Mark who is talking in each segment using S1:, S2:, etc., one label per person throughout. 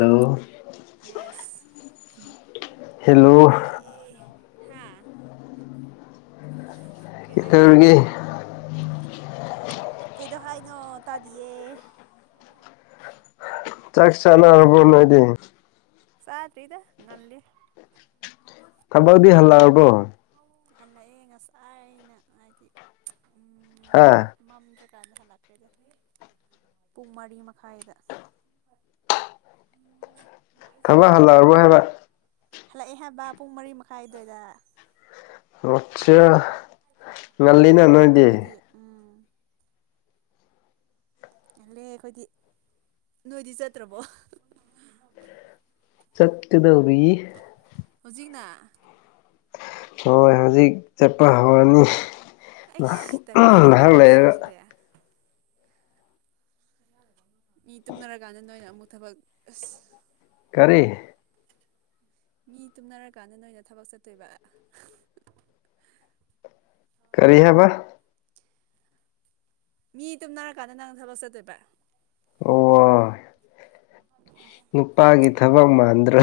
S1: Hello
S2: yes [unintelligible]
S1: hello
S2: ꯗꯥꯏ ꯑꯦ ꯍꯥꯥ [unintelligible] ꯀꯩ ꯍꯥꯏꯅꯣ
S1: ꯀꯩꯗꯧꯔꯤꯒꯦ
S2: ꯀꯩꯗꯧ ꯍꯥꯏꯅꯣ ꯇꯥꯗꯤꯌꯦ꯫
S1: ꯆꯥꯛ ꯆꯅꯔꯕꯅ ꯅꯣꯏꯗꯤ
S2: ꯆꯥꯗ꯭ꯔꯤꯗ ꯉꯥꯜꯂꯤ꯫
S1: ꯊꯝꯕꯧꯕꯨꯗꯤ ꯍꯜꯂꯥꯔꯕꯣ
S2: ꯍꯜꯂꯛꯑꯦ ꯉꯁꯥꯏ ꯑꯩꯅ ꯍꯥꯏꯗꯤ ꯎꯝ
S1: ꯑꯥ
S2: ꯃꯝ ꯀꯀꯥꯟꯗ ꯍꯜꯂꯛꯀꯩꯗ ꯄꯨꯡ ꯃꯔꯤ ꯃꯈꯥꯏꯗ
S1: ꯊꯕꯛ ꯍꯜꯂꯛꯑꯔꯕꯣꯏ ꯍꯥꯏꯕ
S2: ꯍꯜꯂꯛꯑꯦ ꯍꯥꯏꯕ ꯄꯨꯡ ꯃꯔꯤ ꯃꯈꯥꯏꯗꯋꯥꯏꯗ
S1: ꯃꯁꯥ ꯉꯜꯂꯤꯅ
S2: ꯉꯜꯂꯤ ꯍꯥꯏꯕ
S1: ꯅꯣꯏꯗꯤ
S2: ꯑꯩꯈꯣꯏꯗꯤ ꯎꯝ ꯌꯥꯂ ꯑꯩꯈꯣꯏꯗꯤ ꯅꯣꯏꯗꯤ ꯆꯠꯇ꯭ꯔꯕꯣ
S1: ꯆꯠꯀꯗꯧꯔꯤ
S2: ꯍꯧꯖꯤꯛꯅ
S1: ꯍꯣꯏ ꯍꯧꯖꯤꯛ ꯆꯠꯄ ꯍꯧꯔꯅꯤ ꯉꯍꯥꯛ
S2: ꯑꯩꯁ ꯇꯜꯂꯦꯗ ꯅꯣꯏ
S1: ꯉꯍꯥꯛ ꯂꯩꯔꯒ
S2: ꯄꯨꯟꯁꯤꯁꯤꯗꯤ ꯃꯤ ꯇꯨꯝꯅꯔꯀꯥꯟꯗ ꯅꯣꯏꯅ ꯑꯃꯨꯛ ꯊꯕꯛ ꯑꯁ
S1: ꯀꯔꯤ
S2: ꯃꯤ ꯇꯨꯝꯅꯔꯀꯥꯟꯗ ꯅꯣꯏꯅ ꯊꯕꯛ ꯆꯠꯇꯣꯏꯕ
S1: ꯀꯔꯤꯍꯥꯏꯕ
S2: ꯃꯤ ꯇꯨꯝꯅꯔꯀꯥꯟꯗ ꯅꯪ ꯊꯕꯛ ꯆꯠꯇꯣꯏꯕꯥ
S1: ꯑꯣ ꯅꯨꯄꯥꯒꯤ ꯊꯕꯛ ꯃꯥꯟꯗ꯭ꯔꯣ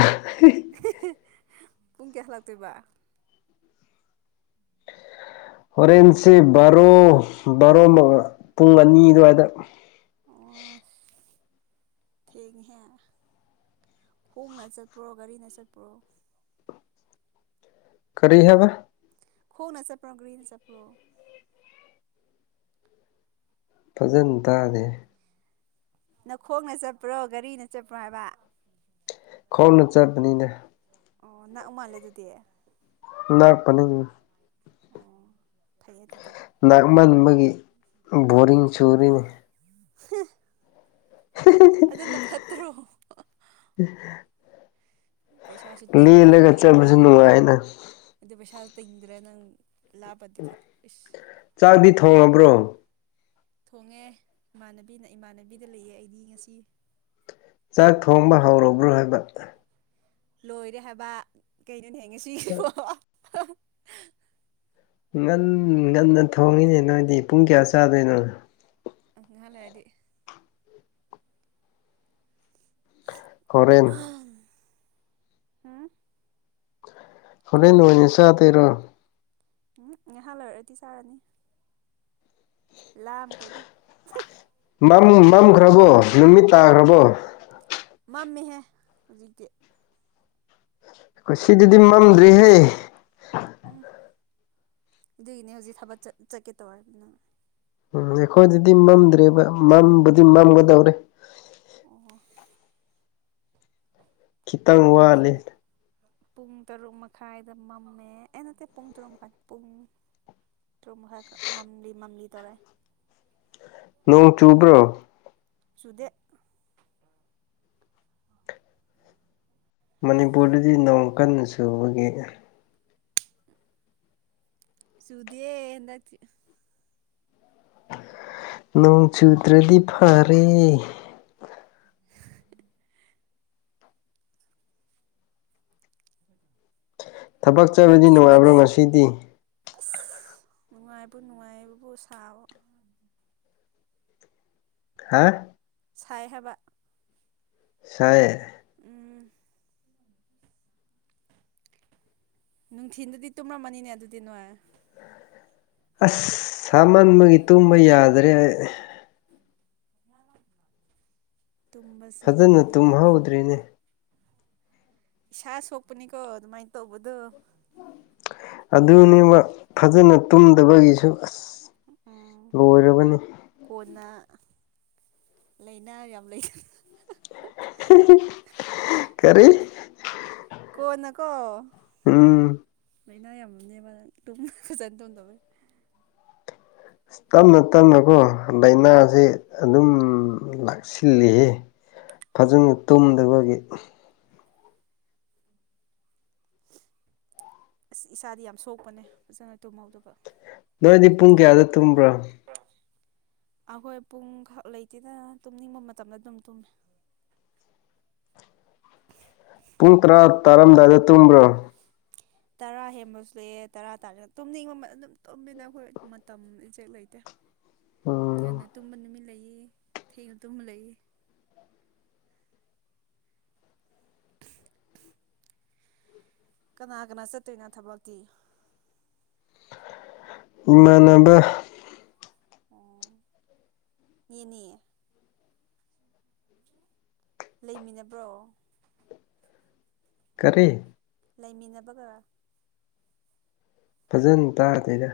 S2: ꯄꯨꯡ ꯀꯌꯥ ꯂꯥꯛꯇꯣꯏꯕ
S1: ꯍꯣꯔꯦꯟꯁꯦ ꯕꯥꯔꯣ ꯕꯥꯔꯣ ꯄꯨꯡ ꯑꯅꯤ ꯑꯗꯨꯋꯥꯏꯗ
S2: ꯑꯣ ꯑꯁ ꯊꯦꯡꯉꯤꯍꯦ ꯍꯣꯡꯅ ꯆꯠꯄ꯭ꯔꯣ ꯒꯥꯔꯤꯅ ꯆꯠꯄ꯭ꯔꯣ
S1: ꯀꯔꯤ ꯍꯥꯏꯕ
S2: ꯈꯣꯡꯅ ꯆꯠꯄ꯭ꯔꯣ ꯒ꯭ꯔꯤꯅ ꯆꯠꯄ꯭ꯔꯣ
S1: ꯐꯖꯅ ꯇꯥꯗꯦ
S2: ꯅꯈꯣꯡꯅ ꯆꯠꯄ꯭ꯔꯣ ꯒꯥꯔꯤꯅ ꯆꯠꯄ꯭ꯔꯣ ꯍꯥꯏꯕ
S1: ꯈꯣꯡꯅ ꯆꯠꯄꯅꯤꯅ
S2: ꯑꯣ ꯅꯥꯛꯎ ꯃꯥꯜꯂꯦ ꯑꯗꯨꯗꯤ
S1: ꯂꯥꯛꯀꯅꯤ
S2: ꯑꯣ ꯐꯩꯌꯦ ꯑꯗꯨꯗꯤ
S1: ꯂꯥꯛꯃꯟꯕꯒꯤ ꯕꯣꯔꯤꯡ ꯆꯨꯔꯤꯅꯤ
S2: [unintelligible] ꯑꯗꯨꯅ ꯐꯠꯇ꯭ꯔꯣ
S1: [unintelligible]
S2: ꯄꯩꯁꯥꯁꯨ ꯇꯤꯡꯗ꯭ꯔꯦ
S1: ꯂꯦꯜꯂꯒ ꯆꯠꯄꯁꯨ ꯅꯨꯡꯉꯥꯏꯅ
S2: ꯑꯗꯨ ꯄꯩꯁꯥ ꯇꯤꯡꯗ꯭ꯔꯦ ꯅꯪ ꯂꯥꯞꯄꯗꯤ ꯏꯁ
S1: ꯆꯥꯛꯗꯤ ꯊꯣꯡꯉꯕ꯭ꯔꯣ
S2: ꯊꯣꯡꯉꯦ ꯏꯃꯥꯟꯅꯕꯤꯅ ꯏꯃꯥꯟꯅꯕꯤꯗ ꯂꯩꯌꯦ ꯑꯩꯗꯤ ꯉꯁꯤ
S1: ꯆꯥꯛ ꯊꯣꯡꯕ ꯍꯧꯔꯕ꯭ꯔꯣ ꯍꯥꯏꯕ
S2: ꯂꯣꯏꯔꯦ ꯍꯥꯏꯕ ꯀꯩꯅꯣ ꯍꯦ ꯉꯁꯤꯁꯤꯕꯣ
S1: ꯉꯟ ꯉꯟꯅ ꯊꯣꯡꯉꯤꯅꯦ ꯅꯣꯏꯗꯤ ꯄꯨꯡ ꯀꯌꯥ ꯆꯥꯗꯣꯏꯅꯣ
S2: ꯉꯍꯥꯛ ꯂꯩꯔꯗꯤ
S1: ꯍꯣꯔꯦꯟ
S2: ꯍꯥ
S1: ꯍꯣꯔꯦꯟ ꯅꯣꯏꯅꯤ ꯆꯥꯗꯣꯏꯔꯣ
S2: ꯎꯝ ꯉꯥꯏꯍꯥꯛ ꯂꯩꯔꯗꯤ ꯆꯥꯔꯅꯤ ꯂꯥꯝꯈ꯭ꯔꯦꯗ
S1: ꯃꯝꯗꯤ ꯃꯝꯈ꯭ꯔꯕꯣ ꯅꯨꯃꯤꯠ ꯇꯥꯈ꯭ꯔꯕꯣ
S2: ꯃꯝꯃꯦ ꯍꯦ ꯍꯧꯖꯤꯛꯇꯤ
S1: ꯈꯣꯢ ꯁꯤꯗꯗꯤ ꯃꯝꯗ꯭ꯔꯤ ꯍꯦ
S2: ꯎꯝ ꯑꯗꯨꯒꯤꯅꯦ ꯍꯧꯖꯤꯛ ꯊꯥꯕꯛ ꯆꯠ ꯆꯠꯀꯦ ꯇꯧꯋꯦꯗꯅ
S1: ꯎꯝ ꯑꯩꯈꯣꯏꯗꯗꯤ ꯃꯝꯗ꯭ꯔꯤꯕ ꯃꯝꯕꯨꯗꯤ ꯃꯝꯒꯗꯧꯔꯦ
S2: ꯑꯣ
S1: ꯈꯤꯇꯪ
S2: ꯑꯈꯣꯏꯗꯤꯡ
S1: ꯋꯥꯠꯂꯤ
S2: ꯄꯨꯡ ꯇꯔꯨꯛ ꯃꯈꯥꯏꯗ ꯃꯝꯃꯦ ꯑꯦ ꯅꯠꯇꯦ ꯄꯨꯡ ꯇꯔꯨꯛ ꯃꯈꯥꯏ ꯄꯨꯡ ꯇꯔꯨꯛꯃꯈꯥꯢ ꯀꯥ ꯃꯝꯂꯤ ꯃꯝꯂꯤ ꯇꯧꯔꯦ
S1: ꯅꯣꯡ ꯆꯨꯕ꯭ꯔꯣ
S2: ꯆꯨꯗꯦ
S1: ꯃꯅꯤꯄꯨꯔꯗꯗꯤ ꯅꯣꯡ ꯀꯟꯅ ꯆꯨꯕꯒꯤ
S2: ꯆꯨꯗꯤꯌꯦ ꯍꯟꯗꯛꯇꯤ
S1: ꯅꯣꯡ ꯆꯨꯗ꯭ꯔꯗꯤ ꯐꯥꯔꯦ
S2: [unintelligible] [inaudible]
S1: ꯊꯥꯕꯛ ꯆꯠꯄꯗꯤ ꯅꯨꯡꯉꯥꯏꯕ꯭ꯔꯣ
S2: ꯅꯨꯡꯊꯤꯟꯗꯗꯤ
S1: ꯉꯁꯤꯗꯤ
S2: ꯑꯁ ꯅꯨꯡꯉꯥꯏꯕꯨ ꯅꯨꯡꯉꯥꯏꯌꯦꯕꯨ ꯁꯥꯕ
S1: ꯍꯥ
S2: ꯁꯥꯏ ꯍꯥꯏꯕ
S1: ꯁꯥꯏꯌꯦ
S2: ꯎꯝ ꯅꯨꯡꯊꯤꯟꯗꯗꯤ ꯇꯨꯝꯃꯝꯃꯅꯤꯅꯦ ꯑꯗꯨꯗꯤ ꯅꯣꯢ
S1: ꯑꯁ ꯁꯥꯃꯟꯕꯒꯤ ꯇꯨꯝꯕ ꯌꯥꯗ꯭ꯔꯦ ꯑꯩ
S2: [unintelligible] ꯇꯨꯝꯕꯁꯤ
S1: ꯐꯖꯅ
S2: ꯅꯣꯏꯒꯤꯗꯤ ꯇꯥꯏꯃꯤꯡ
S1: ꯇꯨꯝꯍꯧꯗ꯭ꯔꯤꯅꯦ
S2: ꯏꯁꯥ ꯁꯣꯛꯄꯅꯤꯀꯣ ꯑꯗꯨꯃꯥꯏꯟ ꯇꯧꯕꯗꯣ
S1: ꯑꯗꯨꯅꯦꯕ ꯐꯖꯅ ꯇꯨꯝꯗꯕꯒꯤꯁꯨ ꯑꯁ꯫
S2: ꯎꯝ
S1: ꯂꯣꯏꯔꯕꯅꯤ꯫
S2: ꯀꯣꯟꯅ ꯂꯩꯅꯥ ꯌꯥꯝ ꯂꯩ꯫
S1: [unintelligible] ꯀꯔꯤ?
S2: ꯀꯣꯟꯅꯀꯣ,
S1: ꯎꯝ
S2: ꯂꯩꯅꯥ ꯌꯥꯝꯃꯝꯅꯦꯕ ꯅꯪ ꯇꯨꯝꯕ ꯐꯖꯅ ꯇꯨꯝꯗꯕꯩ꯫
S1: ꯑꯁ ꯇꯞꯅ ꯇꯞꯅꯀꯣ ꯂꯥꯏꯅꯥꯖꯦ ꯑꯗꯨꯝ ꯂꯥꯛ ꯁꯤꯜꯂꯤꯌꯦ ꯐꯖꯅ ꯇꯨꯝꯗꯕꯒꯤ꯫
S2: ꯑꯁ ꯏꯁꯥꯗꯤ ꯌꯥꯝ ꯁꯣꯛꯄꯅꯦ ꯐꯖꯅ ꯇꯨꯝꯍꯧꯗꯕ꯫
S1: ꯅꯣꯏꯗꯤ ꯄꯨꯡ ꯀꯌꯥꯗ ꯇꯨꯝꯕ꯭ꯔꯥ?
S2: ꯑꯈꯣꯏ ꯄꯨꯡꯈꯛ ꯂꯩꯇꯦꯗ ꯇꯨꯝꯅꯤꯡꯕ ꯃꯇꯝꯗ ꯑꯗꯨꯝ ꯇꯨꯝꯃꯦ꯫
S1: ꯄꯨꯡ ꯇ꯭ꯔꯥ ꯇꯥꯔꯝꯗꯥꯏꯗ ꯇꯨꯝꯕ꯭ꯔꯣ?
S2: ꯇꯔꯥ ꯍꯦꯟꯕꯁꯨ ꯂꯩꯑꯦ ꯇꯔꯥ ꯇꯥꯔꯦ ꯇꯨꯝꯅꯤꯡꯕ ꯑꯗꯨꯝ ꯇꯨꯝꯃꯤꯗ ꯑꯩꯈꯣꯏ ꯃꯇꯝ ꯏꯖꯦꯛ ꯂꯩꯇꯦ꯫
S1: [inaudible]
S2: ꯉꯟꯅ
S1: ꯎꯝ
S2: ꯇꯨꯝꯕ ꯅꯨꯃꯤꯠ ꯂꯩꯌꯦ ꯊꯦꯡꯅ ꯇꯨꯝꯕ ꯂꯩꯌꯦ꯫ ꯀꯅꯥ ꯀꯅꯥ ꯆꯠꯇꯣꯏꯅꯣ ꯊꯕꯛꯇꯤ?
S1: ꯏꯃꯥꯟꯅꯕ꯫
S2: ꯑꯣ ꯃꯤ ꯑꯅꯤ꯫ ꯂꯩꯃꯤꯟꯅꯕ꯭ꯔꯣ?
S1: ꯀꯔꯤ?
S2: ꯂꯩꯃꯤꯟꯅꯕꯒ꯫
S1: ꯐꯖꯅ ꯇꯥꯗꯦꯗ꯫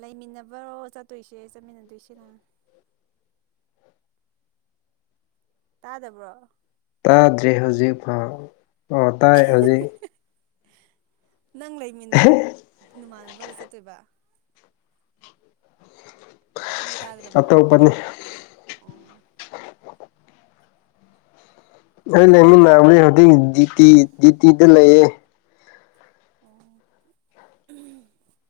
S2: ꯂꯩꯃꯤꯟꯅꯕꯔꯣ ꯆꯠꯇꯣꯏꯁꯦ ꯆꯠꯃꯤꯟꯅꯗꯣꯏꯁꯤꯅ꯫ ꯇꯥꯗꯕ꯭ꯔꯣ?
S1: ꯇꯥꯗ꯭ꯔꯤ ꯍꯧꯖꯤꯛ ꯐꯥꯎ ꯑꯣ ꯇꯥꯏ ꯍꯧꯖꯤꯛ꯫
S2: ꯅꯪ ꯂꯩꯃꯤꯟꯅꯕ ꯅꯃꯥꯟꯅꯕꯒ ꯆꯠꯇꯣꯏꯕ꯫ ꯃꯨꯛ ꯇꯥꯗ꯭ꯔꯕꯣ?
S1: ꯑꯇꯣꯞꯄꯅꯤ
S2: ꯑꯣ
S1: ꯑꯩ
S2: ꯉꯥꯏꯅ
S1: ꯂꯩꯃꯤꯟꯅꯕꯅꯤ ꯍꯧꯖꯤꯛ ꯗꯤꯇꯤ ꯗꯤꯇꯤꯗ ꯂꯩꯌꯦ꯫
S2: ꯑꯣ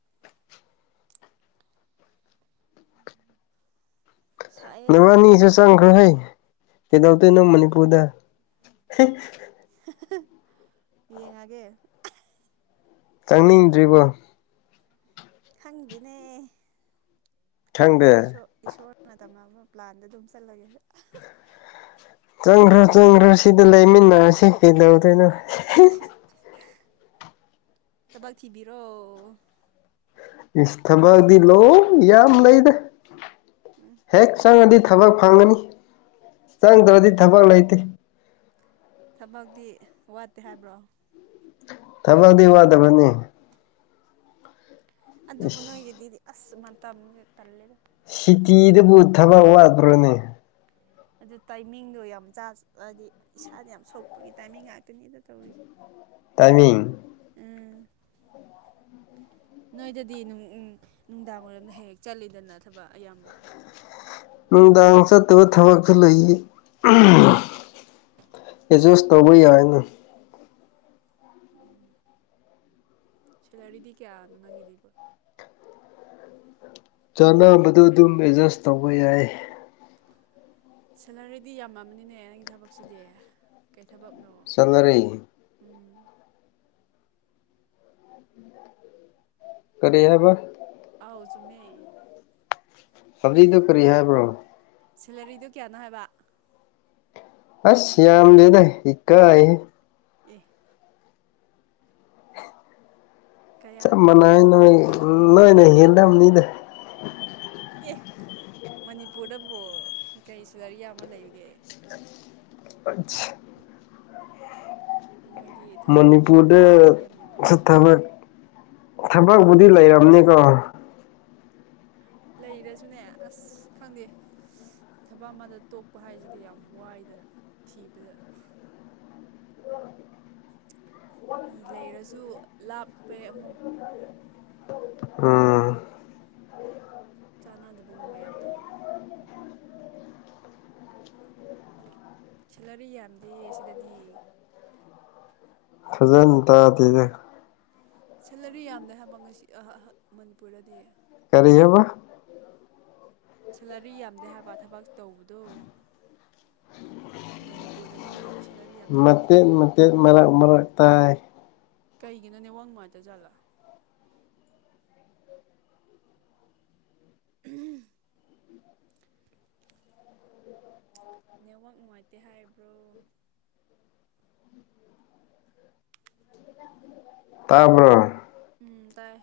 S2: ꯁꯥꯏꯌꯦ
S1: ꯅꯕꯅꯤꯁꯨ ꯆꯪꯈ꯭ꯔꯣ ꯍꯦ ꯀꯩꯗꯧꯗꯣꯏꯅꯣ ꯃꯅꯤꯄꯨꯔꯗ꯫
S2: [unintelligible] ꯌꯦꯡꯉꯒꯦ꯫
S1: ꯆꯪꯅꯤꯡꯗ꯭ꯔꯤꯕꯣ?
S2: ꯈꯪꯗꯦꯅꯦ꯫
S1: ꯈꯪꯗꯦ
S2: ꯏꯁꯣ ꯏꯁꯣꯔꯅ ꯇꯝꯅꯕ ꯄ꯭ꯂꯥꯟꯗ ꯑꯗꯨꯝ ꯆꯠꯂꯒꯦ꯫
S1: ꯆꯪꯈ꯭ꯔꯣ ꯆꯪꯈ꯭ꯔꯣ ꯁꯤꯗ ꯂꯩꯃꯤꯟꯅꯔꯁꯤ ꯀꯩꯗꯧꯗꯣꯏꯅꯣ꯫
S2: ꯊꯕꯛ ꯊꯤꯕꯤꯔꯣ꯫
S1: ꯏꯁ ꯊꯕꯛꯗꯤ ꯂꯣꯏ ꯌꯥꯝ ꯂꯩꯗ
S2: ꯎꯝ
S1: ꯍꯦꯛ ꯆꯪꯉꯗꯤ ꯊꯕꯛ ꯐꯪꯒꯅꯤ ꯆꯪꯗ꯭ꯔꯗꯤ ꯊꯕꯛ ꯂꯩꯇꯦ꯫
S2: ꯊꯕꯛꯇꯤ ꯋꯥꯠꯇꯦ ꯍꯥꯏꯕ꯭ꯔꯣ?
S1: ꯊꯕꯛꯗꯤ ꯋꯥꯗꯕꯅꯤ꯫
S2: ꯑꯗꯨꯕꯨ
S1: ꯏꯁ
S2: ꯅꯣꯏꯒꯤꯗꯤꯗꯤ ꯑꯁ ꯃꯇꯝꯁꯦ ꯇꯜꯂꯦꯗ꯫
S1: ꯁꯤꯇꯤꯗꯕꯨ ꯊꯕꯛ ꯋꯥꯠꯇꯄ꯭ꯔꯣꯅꯦ?
S2: ꯑꯗꯨ ꯇꯥꯏꯃꯤꯡꯗꯣ ꯌꯥꯝ ꯆꯥ ꯍꯥꯏꯗꯤ ꯏꯁꯥꯗ ꯌꯥꯝ ꯁꯣꯛꯄꯒꯤ ꯇꯥꯏꯃꯤꯡ ꯉꯥꯛꯇꯅꯤꯗ ꯇꯧꯔꯤꯁꯦ꯫
S1: ꯇꯥꯏꯃꯤꯡ꯫
S2: ꯑꯥ ꯅꯣꯏꯗꯗꯤ ꯅꯨꯡ ꯎꯪ ꯅꯨꯡꯗꯥꯡ ꯋꯥꯏꯔꯝꯗ ꯍꯦꯛ ꯍꯦꯛ ꯆꯠꯂꯤꯗꯅ ꯊꯕꯛ ꯑꯌꯥꯝꯕ
S1: ꯅꯨꯡꯗꯥꯡ ꯆꯠꯇꯕ ꯊꯕꯛꯁꯨ ꯂꯩ ꯑꯦꯖꯁ ꯇꯧꯕ ꯌꯥꯏꯅ
S2: ꯎꯝ ꯁꯦꯂꯔꯤꯗꯤ ꯀꯌꯥꯅꯣ ꯅꯪꯒꯤꯗꯤꯕꯣ
S1: ꯆꯥꯅꯕꯗꯣ ꯑꯗꯨꯝ ꯑꯦꯗꯖꯁ ꯇꯧꯕ ꯌꯥꯏ
S2: ꯁꯦꯂꯔꯤꯗꯤ ꯌꯥꯝꯃꯝꯃꯅꯤꯅꯦ ꯅꯪꯒꯤ ꯊꯕꯛꯁꯤꯗꯤ ꯀꯩ ꯊꯕꯛꯅꯣ
S1: ꯆꯠꯅꯔꯤ
S2: ꯎꯝ
S1: [inaudible] ꯀꯔꯤ ꯍꯥꯏꯕ
S2: ꯑꯧ ꯆꯨꯝꯃꯦ
S1: ꯍꯧꯖꯤꯛꯗꯣ ꯀꯔꯤ ꯍꯥꯏꯕ꯭ꯔꯣ
S2: ꯁꯦꯂꯔꯤꯗꯣ ꯀꯌꯥꯅꯣ ꯍꯥꯏꯕ
S1: ꯑꯁ ꯌꯥꯝꯗꯦꯗ ꯏꯀꯥꯏꯍꯦ
S2: ꯑꯦ
S1: ꯆꯞ
S2: ꯀꯌꯥꯅꯣ
S1: ꯃꯥꯟꯅꯩ ꯅꯣꯏ
S2: ꯌꯥꯝꯔꯝꯃꯅꯤ ꯈꯪꯉꯦ
S1: ꯅꯣꯏꯅ ꯍꯦꯜꯂꯝꯅꯤꯗ
S2: ꯑꯦ ꯃꯅꯤꯄꯨꯔꯗꯕꯨ ꯀꯩ ꯁ‌ꯦꯂꯔꯤ ꯌꯥꯝꯃ ꯂꯩꯔꯤꯒꯦ
S1: [unintelligible]
S2: ꯅꯣꯏꯗꯤ ꯊꯕꯛ
S1: ꯃꯅꯤꯄꯨꯔꯗ
S2: ꯁꯦꯂꯔꯤ ꯌꯥꯝ ꯌꯥꯝꯃꯦ ꯑꯗꯨꯗꯤ
S1: ꯊꯕꯛ ꯊꯕꯛꯄꯕꯨꯗꯤ ꯂꯩꯔꯝꯅꯤꯀꯣ
S2: ꯂꯩꯔꯁꯨꯅꯦ ꯑꯁ ꯈꯪꯗꯦ ꯊꯕꯛ ꯑꯃꯗ ꯇꯣꯛꯄ ꯍꯥꯏꯁꯤꯗꯤ ꯌꯥꯝ ꯋꯥꯏꯗ ꯊꯤꯕꯗ ꯂꯩꯔꯁꯨ ꯂꯥꯞꯄꯦ ꯑꯃꯨꯛ
S1: ꯎꯝ
S2: [inaudible] ꯆꯥꯅꯗꯕꯒꯨꯝꯕ ꯌꯥꯝ ꯇꯧꯋꯦꯕ ꯁꯦꯂꯔꯤ ꯌꯥꯝꯗꯦ ꯁꯤꯗꯗꯤ
S1: ꯐꯖꯅ ꯇꯥꯗꯦꯅ‌ꯦ
S2: ꯁꯦꯂꯔꯤ ꯌꯥꯝꯗꯦ ꯍꯥꯏꯕ ꯉꯁꯤ ꯑꯍꯥ ꯑꯍꯥ ꯃꯅꯤꯄꯨꯔꯗꯗꯤ
S1: ꯀꯔꯤꯑꯕ
S2: ꯁꯦꯂꯔꯤ ꯌꯥꯝꯗꯦ ꯍꯥꯏꯕ ꯊꯕꯛ ꯇꯧꯕꯗꯣ ꯃꯅꯤꯄꯨꯔꯗꯗꯤ ꯁꯦꯂꯔꯤ ꯌꯥꯝꯗꯦ ꯍꯥꯏꯕ
S1: ꯃꯇ‌ꯦꯟ ꯃꯇ‌ꯦꯟ ꯃꯔꯛ ꯃꯔꯛ ꯇꯥꯏ
S2: ꯀꯩꯒꯤꯅꯣ ꯅꯦꯋꯥꯛ ꯅꯨꯡꯉꯥꯏꯇ ꯖꯥꯠꯂꯥ [unintelligible] ꯅꯦꯠꯋꯥꯛ ꯅꯨꯡꯉꯥꯏꯇꯦ ꯍꯥꯏꯕ꯭ꯔꯣ
S1: ꯇꯥꯕ꯭ꯔꯥ
S2: ꯎꯝ ꯇꯥꯏ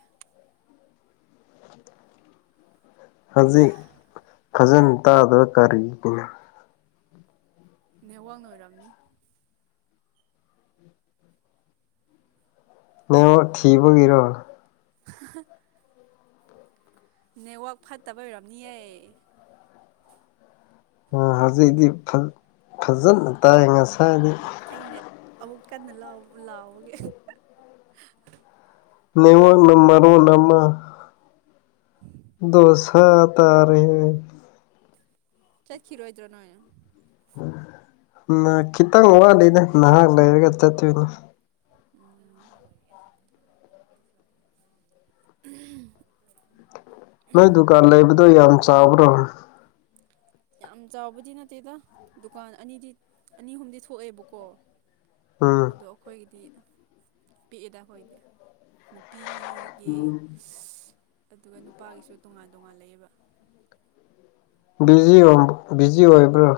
S1: ꯍꯧꯖꯤꯛ ꯐꯖꯅ ꯇꯥꯗꯕ ꯀꯔꯤꯒꯤꯅꯣ
S2: ꯅꯦꯋꯥꯛꯅ ꯑꯣꯏꯔꯝꯅꯤ
S1: ꯅ‌ꯦꯋꯥꯛ ꯊꯤꯕꯒꯤꯔꯣ
S2: [unintelligible] ꯅꯦꯠꯋꯥꯛ ꯐꯠꯇꯕꯩ ꯑꯣꯏꯔꯝꯅꯤꯌꯦ
S1: ꯑ ꯍꯧꯖꯤꯛꯗꯤ ꯐ ꯐꯖꯅ ꯇꯥꯏ ꯉꯁꯥꯏ
S2: ꯎ ꯑꯩꯅ ꯑꯃꯨꯛ ꯀꯟꯅ ꯂꯥꯎ ꯂꯥꯎꯕꯒꯤ
S1: ꯅꯤꯡꯉꯣꯟꯅ ꯃꯔꯣꯟ ꯑꯃ
S2: [inaudible]
S1: ꯗꯣꯁꯥ ꯇꯥꯔꯦꯍꯦ
S2: ꯆꯠꯈꯤꯔꯣꯏꯗ꯭ꯔꯣ ꯅꯣꯏ
S1: ꯎ ꯈꯤꯇꯪ ꯋꯥꯠꯂꯤꯗ ꯅꯍꯥꯛ ꯂꯩꯔꯒ ꯆꯠꯇꯣꯏꯅꯦ
S2: ꯎꯝ [inaudible]
S1: ꯅꯣꯏ ꯗꯨꯀꯥꯟ ꯂꯩꯕꯗꯣ ꯌꯥꯝ ꯆꯥꯎꯕ꯭ꯔꯣ
S2: ꯌꯥꯝ ꯆꯥꯎꯕꯗꯤ ꯅꯠꯇꯦꯗ ꯗꯨꯀꯥꯟ ꯑꯅꯤꯗꯤ ꯑꯅꯤ ꯑꯍꯨꯝꯗꯤ ꯊꯣꯛꯑꯦꯕꯀꯣ
S1: ꯎꯝ
S2: ꯑꯗꯣ ꯑꯩꯈꯣꯏꯒꯤꯗꯤ ꯄꯤꯛꯏꯗ ꯑꯩꯍꯣꯏꯗꯦ ꯅꯨꯄꯤ ꯒꯤ ꯑꯗꯨꯒ ꯅꯨꯄꯥꯒꯤꯁꯨ ꯇꯣꯉꯥꯟ ꯇꯣꯉꯥꯟ ꯂꯩꯑꯦꯕ
S1: ꯕꯤꯖꯤ ꯑꯣꯝ ꯕꯤꯖꯤ ꯑꯣꯏꯕ꯭ꯔꯣ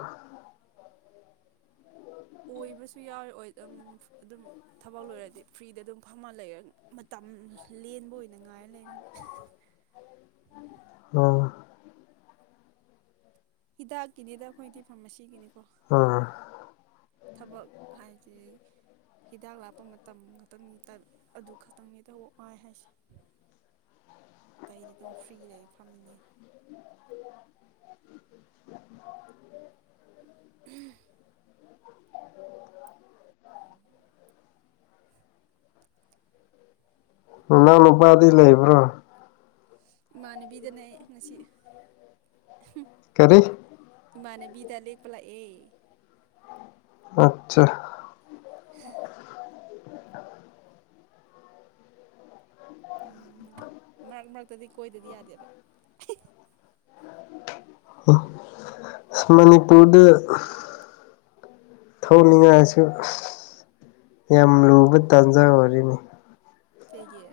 S2: ꯑꯣꯏꯕꯁꯨ ꯌꯥꯎꯏ ꯑꯣꯏ ꯎꯝ ꯑꯗꯨꯝ ꯊꯕꯛ ꯂꯣꯏꯔꯗꯤ ꯐ꯭ꯔꯤꯗ ꯑꯗꯨꯝ ꯐꯝꯃ ꯂꯩꯔꯅꯤ ꯃꯇꯝ ꯂꯦꯟꯕ ꯑꯣꯏꯅ ꯉꯥꯏꯔ ꯂꯩꯔꯅꯤ
S1: ꯑꯣ
S2: ꯍꯤꯗꯥꯛꯀꯤꯅꯤꯗ ꯑꯩꯈꯣꯏꯗꯤ ꯐꯥꯔꯃꯥꯁꯤꯒꯤꯅꯤꯀꯣ
S1: ꯎꯝ
S2: ꯑꯗꯨꯒꯤ ꯊꯕꯛ ꯍꯥꯏꯗꯤ ꯍꯤꯗꯥꯛ ꯂꯥꯞꯄ ꯃꯇꯝ ꯈꯛꯇꯪꯅꯤ ꯇ ꯑꯗꯨ ꯈꯛꯇꯪꯅꯤ ꯇꯑꯣ ꯋꯥꯥꯏ ꯍꯥꯏꯁꯦ ꯑꯇꯩꯗꯤ ꯑꯗꯨꯝ ꯐ꯭ꯔꯤ ꯂꯩ ꯐꯝꯅꯤ
S1: [inaudible]
S2: [inaudible]
S1: ꯏꯅꯥꯎ ꯅꯨꯄꯥꯗꯤ ꯂꯩꯕ꯭ꯔꯣ
S2: ꯏꯃꯥꯟꯅꯕꯤꯗꯅꯦ ꯑꯩ ꯉꯁꯤ
S1: ꯀꯔꯤ
S2: ꯏꯃꯥꯅꯕꯤꯗ ꯂꯦꯛꯄ ꯂꯥꯛꯑꯦ
S1: ꯑꯠꯆꯥ
S2: [inaudible] ꯎꯝ ꯃꯔꯛ ꯃꯔꯛꯇꯗꯤ ꯀꯣꯏꯗꯗꯤ ꯌꯥꯗꯦꯕ
S1: ꯍ ꯃꯅꯤꯄꯨꯔꯗ ꯊꯣꯛꯅꯤꯡꯉꯥꯏꯁꯨ ꯌꯥꯝ ꯂꯨꯕ ꯇꯥꯟꯖꯥ ꯑꯣꯏꯔꯦꯅꯤ
S2: ꯀꯩꯒꯤ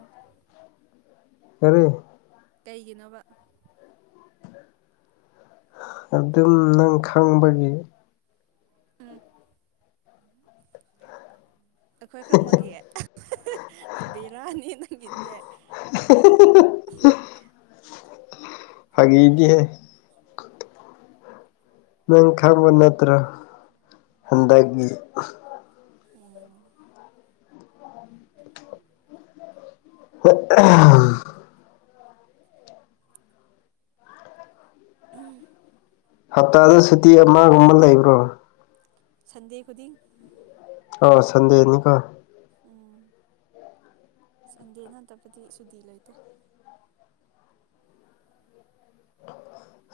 S1: [inaudible]
S2: ꯀꯩꯒꯤꯅꯣꯕ
S1: ꯑꯗꯨꯝ ꯅꯪ ꯈꯪꯕꯒꯤ
S2: ꯑ ꯑꯩꯈꯣꯏ ꯈꯪꯕꯒꯤ ꯕꯤꯔꯥꯅꯤ ꯅꯪꯒꯤꯁꯤꯗꯤ
S1: [unintelligible] ꯐꯥꯒꯤꯗꯤꯍꯦ
S2: [unintelligible]
S1: ꯅꯪ ꯈꯪꯕ ꯅꯠꯇ꯭ꯔꯣ ꯍꯟꯗꯛꯒꯤ
S2: ꯎꯝ
S1: [unintelligible] [unintelligible]
S2: ꯎꯝ
S1: ꯍꯞꯇꯥꯗ ꯁꯨꯇꯤ ꯑꯃꯒꯨꯝꯕ ꯂꯩꯕ꯭ꯔꯣ
S2: ꯁꯟꯗꯦ ꯈꯨꯗꯤꯡ
S1: ꯑꯣ ꯁꯟꯗꯦꯅꯤꯀꯣ
S2: ꯎꯝ ꯁꯟꯗꯦ ꯅꯠꯇꯕꯗꯤ ꯁꯨꯇꯤ ꯂꯩꯇꯦ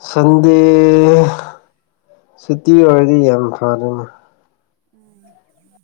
S1: ꯁꯟꯗꯦ ꯁꯨꯇꯤ ꯑꯣꯏꯔꯗꯤ ꯌꯥꯝ ꯐꯔꯦꯅꯦ
S2: ꯎꯝ